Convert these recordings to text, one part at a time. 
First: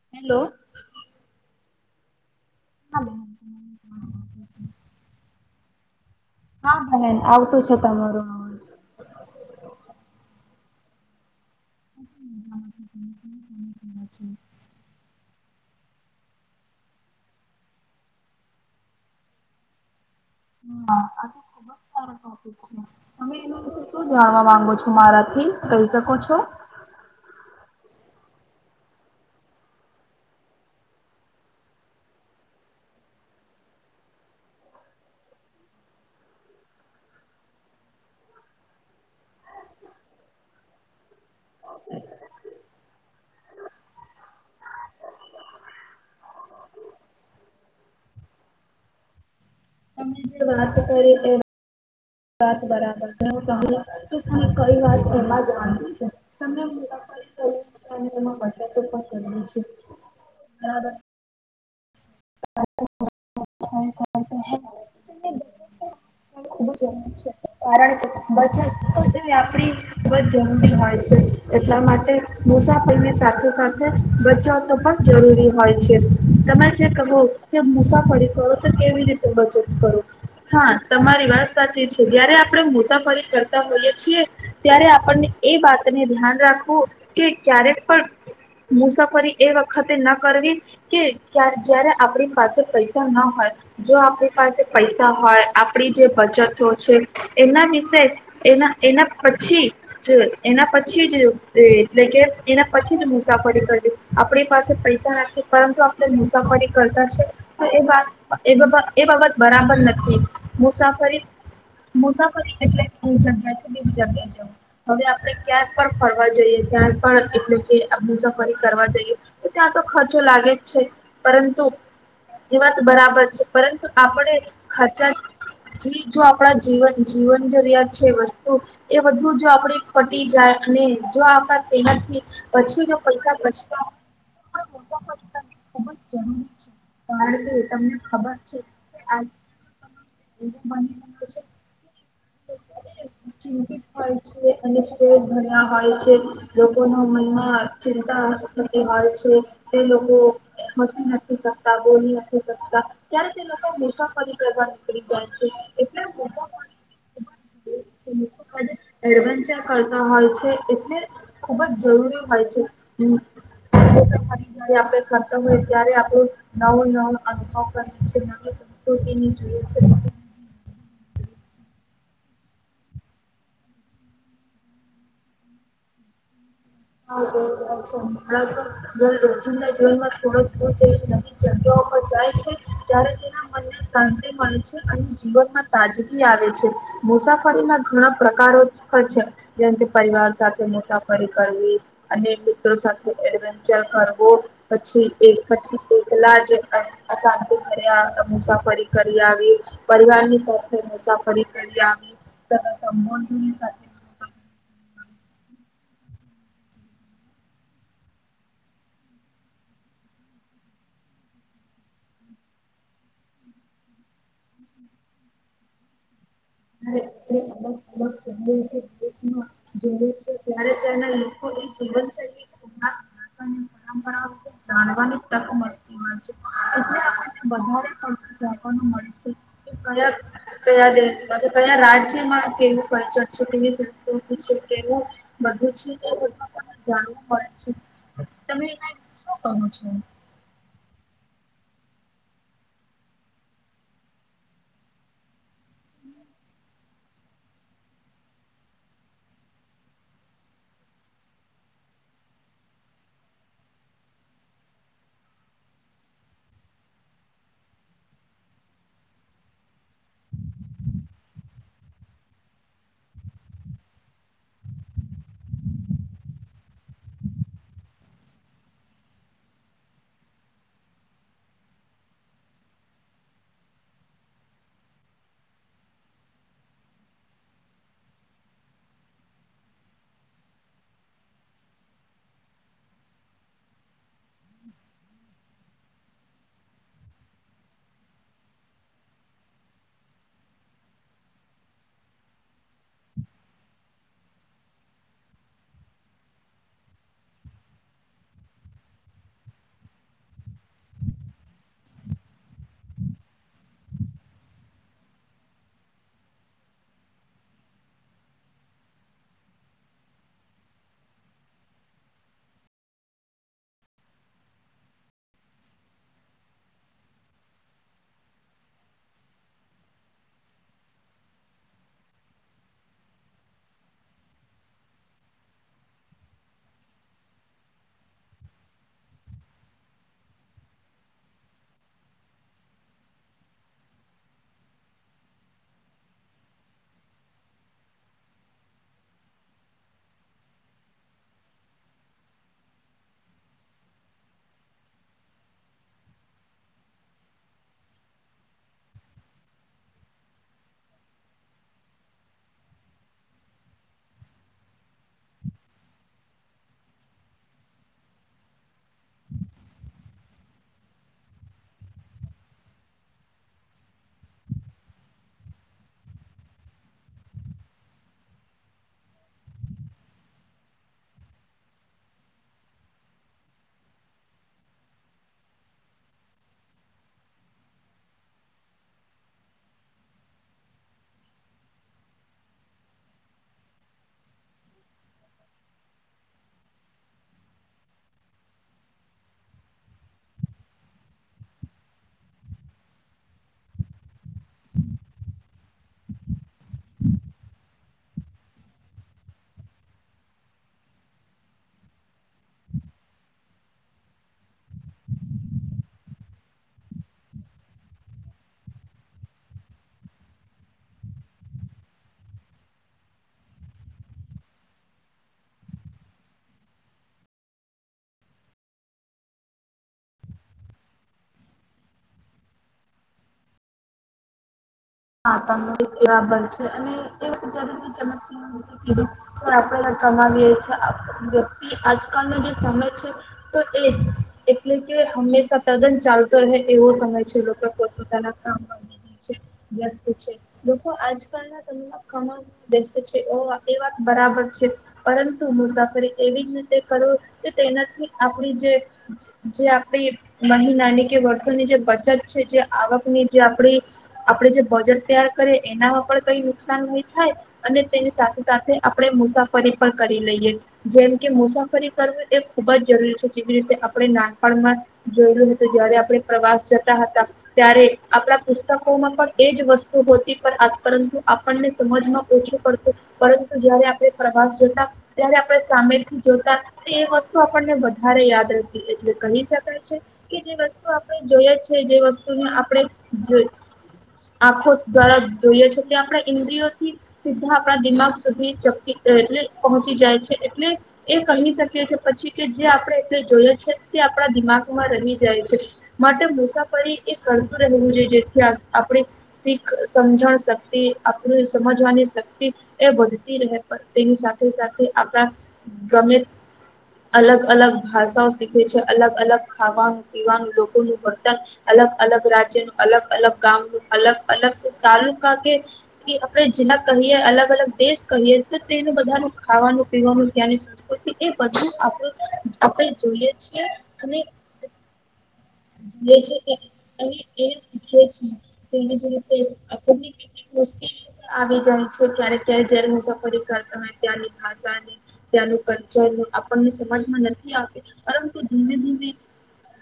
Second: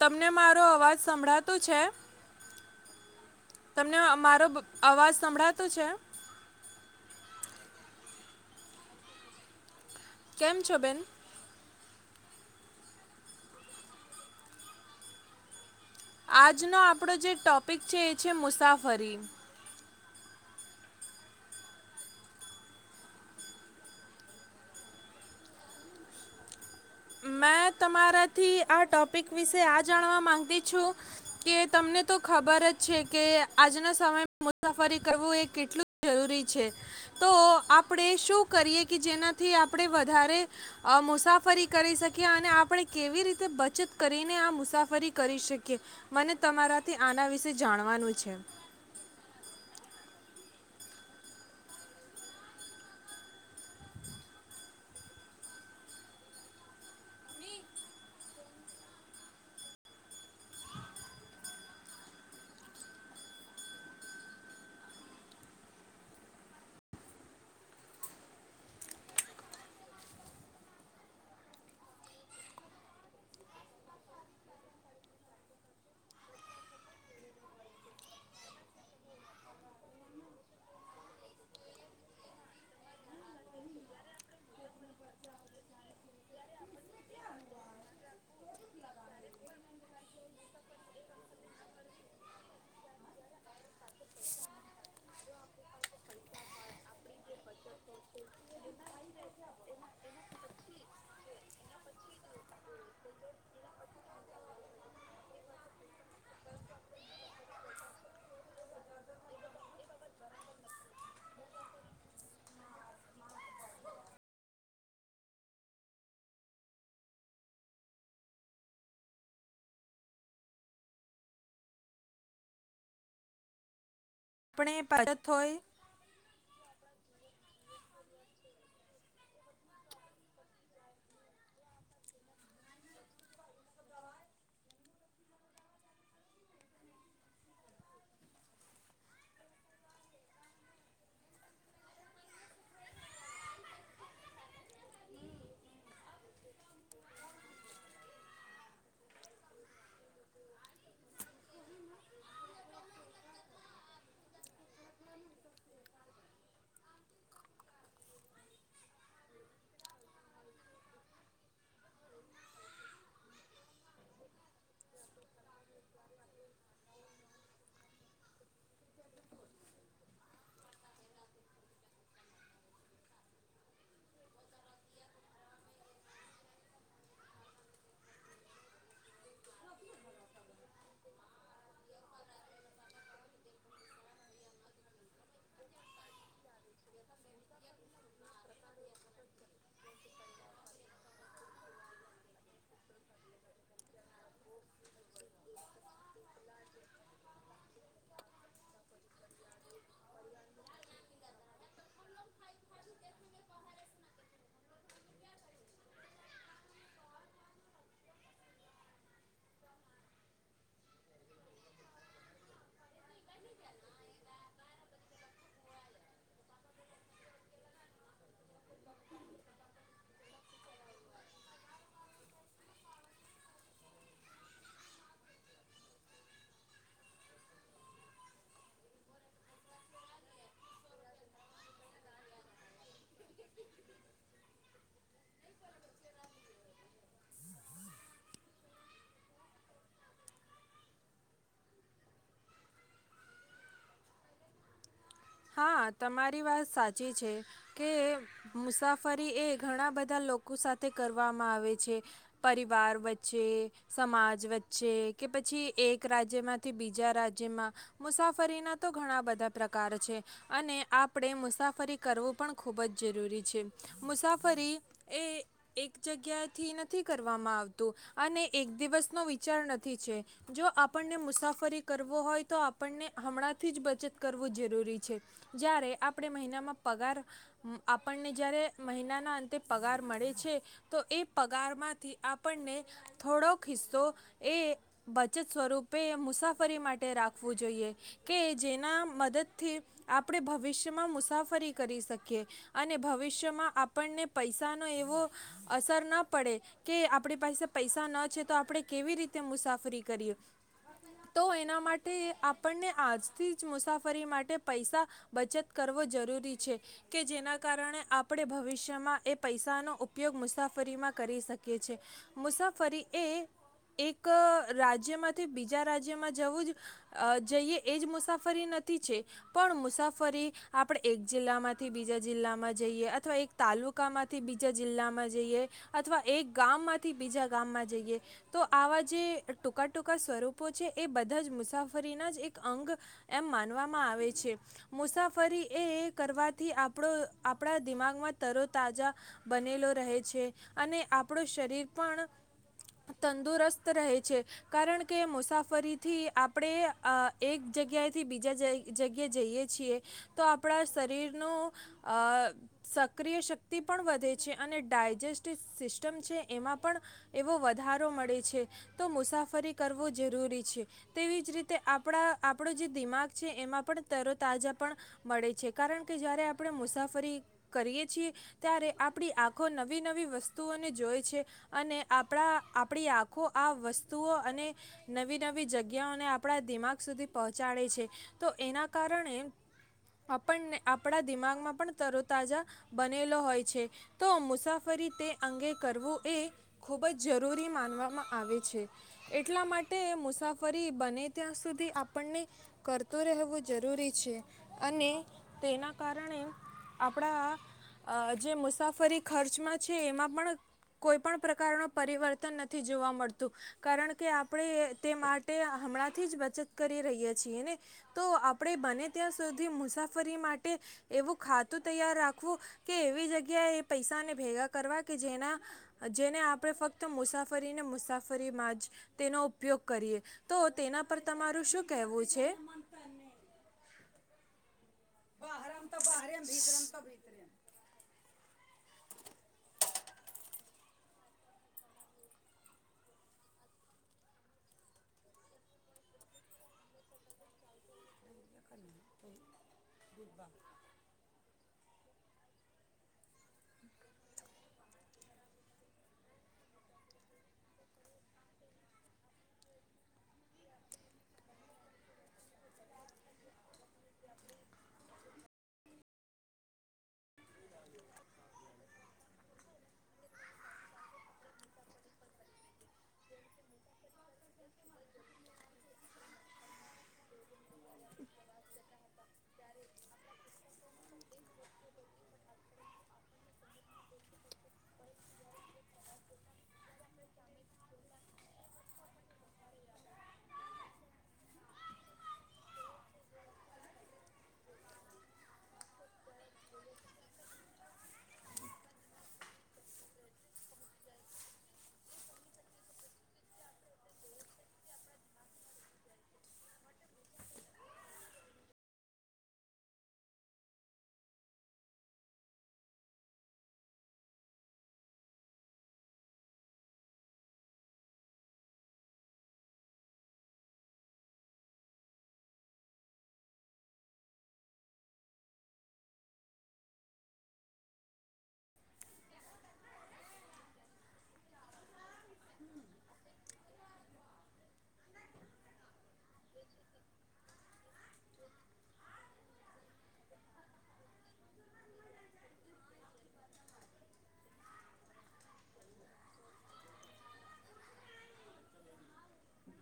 તમને હેલો. મારો અવાજ સંભળાતો છે? હા બેન. તમને અ મારો અવાજ સંભળાતો છે? હા બહેન આવતું છે તમારો અવાજ. કેમ છો બેન? [inaudible] આજનો આપણો જે ટોપિક છે એ છે મુસાફરી. આ [inaudible] તમે વિશે શું જાણવા માંગો છો મારાથી, કહી શકો છો? મેં તમારાથી આ ટોપિક વિશે આ જાણવા માગતી છું કે તમને તો ખબર જ છે કે આજના સમય મુસાફરી કરવું એ કેટલું જરૂરી છે તો આપડે શું કરીએ કે જેનાથી આપણે વધારે અ મુસાફરી કરી શકીએ અને આપડે કેવી રીતે બચત કરીને આ મુસાફરી કરી શકીએ. મને તમારાથી આના વિશે જાણવાનું છે. તમે જે વાત કરી તેના વાત બરાબર [inaudible] સમ [inaudible] કઈ વાત કરવા જવાની છે. સમ [inaudible] બચત [inaudible] કરવું છે [inaudible] [inaudible] કારણ કે બચતે એ આપ ખૂબ જ જરૂરી હોય છે. એટલા માટે મુસાફરી સાથે સાથે બચાવતો પણ જરૂરી હોય છે. તમે જે કહો કે મુસાફરી કરો તો કેવી રીતે બચત કરો? હા તમારી વાત સાચી છે. જયારે આપણે મુસાફરી કરતા હોઈએ છીએ, ત્યારે આપણને એ વાતને ધ્યાન રાખવું કે ક્યારેક પણ મુસાફરી એ વખતે ન કરવી કે જાર જ્યારે આપણી પાસે પૈસા ના હોય. જો આપણી પાસે પૈસા હોય આપણી જે બચતો છે એના વિશે એના એના પછી જે એના પછી જે એ એટલે કે એના પછી જ મુસાફરી કરવી આપણી પાસે પૈસા નાખી પરંતુ આપડે મુસાફરી કરતા છે તો એ એ બાબત બરાબર નથી. મુસાફરી મુસાફરી એટલે એ જગ્યાથી બીજી જગ્યા જવુ. હવે આપણે કયા પણ ફરવા જઈએ કયાક એટલે કે મુસાફરી કરવા જઈએ તો ત્યાં તો ખ ચો લાગે જ છે પરંતુ એ વાત બરાબર છે પરંતુ આપણે ખર્ચા બચત હોય [inaudible] જો આપણા. જીવન જીવન જરિયાત છે વસ્તુ એ બધું જો આપડી પટી જાય અને જો આપણા તેનાથી પછી જો કઈકા પૈસા બચતા હોય નેવું [inaudible] કારણ કે તમને ખબર છે આજ [inaudible] છે [inaudible] ચિંતિત હોય છે અને ફરી ભણવા હોય છે. લોકોના મનમાં ચિંતાતી હોય છે. તે મ ના શકતા બોલી ના શકતા ત્યારે તે લોકો મુસાફરી કરવા નીકળી જાય છે એટલે મુસાફરી ખ [unintelligible] એડવેન્ચર કરતા હોય છે એટલે ખુબ જ જરૂરી હોય છેસારી. આપણે ખતમ હોય ત્યારે આપણું નવો-નવો અનુભવ કરીએ છીએ નવી સંસ્કૃતિની જોએ. [unintelligible] જીવનમાં થોડક નવી જગ્યા પર જાય છે ત્યારે તેના મનને શાંતિ મળે છે અને જીવનમાં તાજગી આવે છે. મુસાફરીમાં ઘણા પ્રકારો હોય છે જેમ કે પરિવાર સાથે મુસાફરી કરવી. મિત્ર સાથે કરવો પછી એ પછી એકલા જ અહીં મુસાફરી કરી આવી, પરિવારની સાથે મુસાફરી કરી, આવી સંબંધોની સાથે મુસાફરી અલગ અલગહે દ છે ત્યારે ત્યાના લોકો એ જીવનીશૈલી પરંપરા. જાણવાની તક મળતી હોય છે એટળે આપણને વધવા પડતું જાણવાનું મળે છે કે કયા કયા દે કયા રાજ્યમાં કે. ચ છેવું બધું છે જાણવું મળે છે. તમે એના વિશે શું કહો છો? હા તમારી વાત સાચી છે કે મુસાફરી એ ઘણા બધા લોકો સાથે કરવામાં આવે છે. પરિવાર વચ્ચે, સમાજ વચ્ચે કે પછી એક રાજ્યમાંથી બીજા રાજ્યમાં મુસાફરીના તો ઘણા બધા પ્રકાર છે. અને આપણે મુસાફરી કરવું પણ ખૂબ જ જરૂરી છે. મુસાફરી એ એક જગ્યાથી નથી કરવામાં આવતું અને એક દિવસનો વિચાર નથી છે જો આપણને મુસાફરી કરવો હોય તો આપણને હમણાંથી જ બચત કરવું જરૂરી છે. જ્યારે આપણે મહિનામાં પગાર આપણને જ્યારે મહિનાના અંતે પગાર મળે છે, તો એ પગારમાંથી આપણને થોડોક હિસ્સો એ બચત સ્વરૂપે મુસાફરી માટે રાખવું જોઈએ કે જેના મદદથી. આપણે ભવિષ્યમાં મુસાફરી કરી શકીએ અને ભવિષ્યમાં આપણને પૈસા નો એવો અસર ના પડે કે આપણી પાસે પૈસા ન છે તો આપણે કેવી રીતે મુસાફરી કરીએ, તો એના માટે આપણને આજથી જ મુસાફરી માટે. પૈસા બચત કરવો જરૂરી છે કે જેના કારણે આપણે ભવિષ્યમાં એ પૈસાનો ઉપયોગ મુસાફરીમાં કરી શકીએ છે. મુસાફરી એ એક રાજ્યમાંથી બીજા રાજ્યમાં જવું જ જઈએ એ જ મુસાફરી નથી છે. પણ મુસાફરી આપણે એક જિલ્લામાંથી બીજા જિલ્લામાં જઈએ અથવા, એક તાલુકા માંથી બીજા જિલ્લામાં જઈએ અથવા, એક ગામમાંથી બીજા ગામમાં જઈએ તો આવા જે ટૂંકા ટૂકા સ્વરૂપો છે એ બધા જ મુસાફરીના જ એક અંગ એમ માનવામા મા આવે છે. મુસાફરીએ કરવાથી આપ આપણા દિમાગમાં તરોતાજા બનેલો રહે છે અને આપણું શરીર પણ તંદુરસ્ત રહે છે કારણ કે મુસાફરીથી આપણે અ એક જગ્યાએથી બીજા જ જગ્યાએ જઈએ છીએ તો આપણા શરીરનો અ સક્રિય શક્તિ પણ વધે છે અને ડાયજેસ્ટિવ સિસ્ટમ છે એમાં પણ એવો વધારો મળે છે તો મુસાફરી કરવો જરૂરી છે. તેવી જ રીતે આપણા આપણો જે દિમાગ છે એમાં. પણ તરો તાજા પણ મળે છે કારણ કે જ્યારે આપણે મુસાફરી કરીએ છીએ, ત્યારે આપણી આંખો નવી નવી વસ્તુઓને જોએ છે અને આપણા આપણી આંખો આ વસ્તુઓ અને નવી નવી જગ્યાઓને આપણા દિમાગ સુધી પહોંચાડે છે. તો એના કારણે આપણને આપણા દિમાગમાં પણ તરોતાજા બનેલો હોય છે. તો મુસાફરી તે અંગે કરવું એ ખૂબ જ જરૂરી માનવામાં આવે છે એટલા માટે મુસાફરી બને ત્યાં સુધી આપણને કર રહેવું જરૂરી છે અને તેના કારણે આપણા અ જે મુસાફરી ખર્ચમાં છે. એમાં પણ કોઈ પણ પ્રકારનું પરિવર્તન નથી જોવા મળતું કારણ કે આપણે એ તે માટે હમણાંથી જ બચત કરી રહીએ છીએ ને. તો આપણે બને ત્યાં સુધી મુસાફરી માટે એવું ખાતું તૈયાર રાખવું કે એવી જગ્યાએ એ પૈસાને ભેગા કરવા કે જેના જેને આપણે ફક્ત મુસાફરીને મુસાફરીમાં જ તેનો ઉપયોગ કરીએ. તો તેના પર તમારું શું કહેવું છે? હા તમેં આ બરાબર છે અને એક જરૂ [inaudible] આપણે કમાવીએ છી. વ્યક્તિ આજકાલનો જે સમય છે તો એ એટલે કે હંમેશા તદ્દન ચાલતો રહે તેવો સમય છે લોકો પોતપતાના કામ [unintelligible] પછ લોકો આજ. કણ છે ઓ એ વાત બરાબર છે પરંતુ મુસાફરી એવી જ રીતે કરવો કે તેનાથી આપણી જે જે આપડી મહિનાની કે વર્ષોની જે બચત છે જે આવકની જે આપડી. આપણે જે બજાર તૈયાર કરીએ એનામાં પણ કઈ નુકસાન નહી થાય અને તેની સાથે સાથે આપણે મુસાફરી પણ કરી લઈએ જેમ કે મુસાફરી કરવી એ ખુબ જ જરૂરી છે જેવી રીતે આપણે નાનપણમાં જોયેલું હતું જયારે આપણે પ્રવાસ જતા હતા ત્યારે આપણા પુસ્તક. જ વસ્તુ હોતી પરંતુ આપણને સમજમાં ઓછું પડતું પરંતુ જયારે આપણે પ્રવાસ જોતા ત્યારે આપણે સામેથી જોતા વસ્તુ આપણને વધારે યાદ રતી એટલે કહી શકાય છે કે જે વસ્તુ આપણે જોઈ છે જે વસ્તુને આપણે. આંખો દ્વારા જોઈએ છે કે આપણા ઇન્દ્રિયોથી સીધા આપણા દિમાગ સુધી ચકી એટ પહોંચી જાય છે એટલે એ કહી શકી છે પછી કે જે આપણે એ જોઈએ છે તે આપણા દિમાગમાં રહી જાય છે માટે મુસાફરી એ કરતું રહેવું જોઈ જેથી. આપણી શીખ સમજણ શક્તિ આપ સમજવાની શક્તિ એ વધતી રહે તેની સાથે સાથે આપણા ગમે અલગ અલગ ભાષાઓ શીખે છે અલગ અલગ ખાવાનું પીવાનું લોકોનું વર્તન અલગ અલગ રાજ્યનું અલગ અલગ. ગામ અલગ અલગ તાલુકા કે આપણે જિલ્લા કહીએ અલગ અલગ દેશ કહીએ તો તેનું બધાનું ખાવાનું પીવાનું ત્યાની સંસ્કૃતિ એ બધું આપ આપણે જોઈએ છી અને. જોઈએ છે કે અને એ શીખીએ છીએ તો એની જે રીતે આપણને કેટલીક મુશ્કેલીઓ પણ આવી જાય છે ક્યારેક ક્યારેક જયારે મુસાફરી કરતા હોય ત્યાંની ભાષાની ત્યાંનું કલ્ચર આપણને સમાજમાં નથી આપે પરંતુ ધીમે ધીમે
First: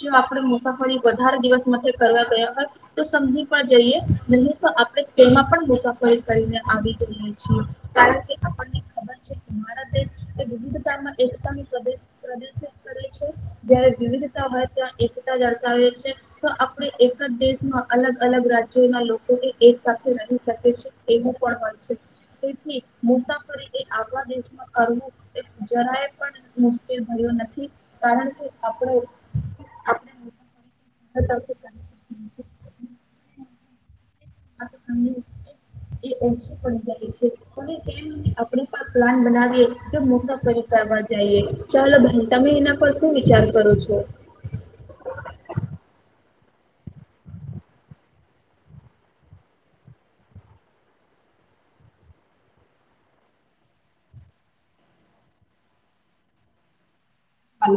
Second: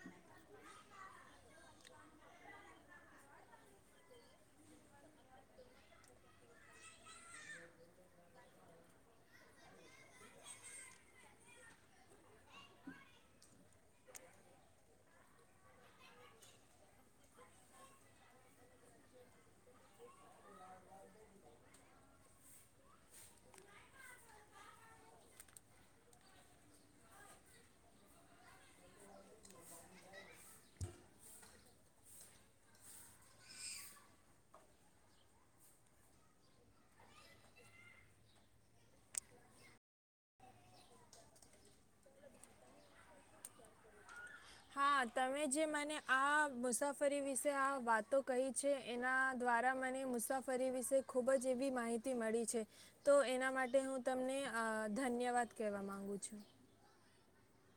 જો. સાફરી વધારે દિવસ માટે કરવા ગયા હોય તો સમજી પણ જઈએ નહી તો આપણે તેમાં પણ મુસાફરી કરીને આવી જએ છી કારણ કે આપને ખબર છેરા દેશ એ વિવિધ એકતાદશિત કરે છે જ વિવિધતા હોય ત. દર્શાવએ છીએ તો આપણે. દેશમાં અલગ અલગ રાજ્યો ના લોકોને એક સાથે રહી શકે છે એવું પણ હોન છે. મુસાફરી એ આવા દેશમાં કરવું જરાય પણ મુશ્કેલ થું નથી કારણ કે આપણે. [inaudible] ઓછ પણાય છે આપ પ્લાન બનાવીએ તો મોટા પરિકમાં જઈએ ચાલો ભાઈ તમે એના પર શું વિચાર કરો છો. હા તમે જે મને આ મુસાફરી વિશે આ વાતો કહી છે એના દ્વારા મને મુસાફરી વિશે ખૂબ જ એવી માહિતી મળી છે તો એના માટે હું તમને ધન્યવાદ કહેવા મામાંગુ છું. હ [unintelligible]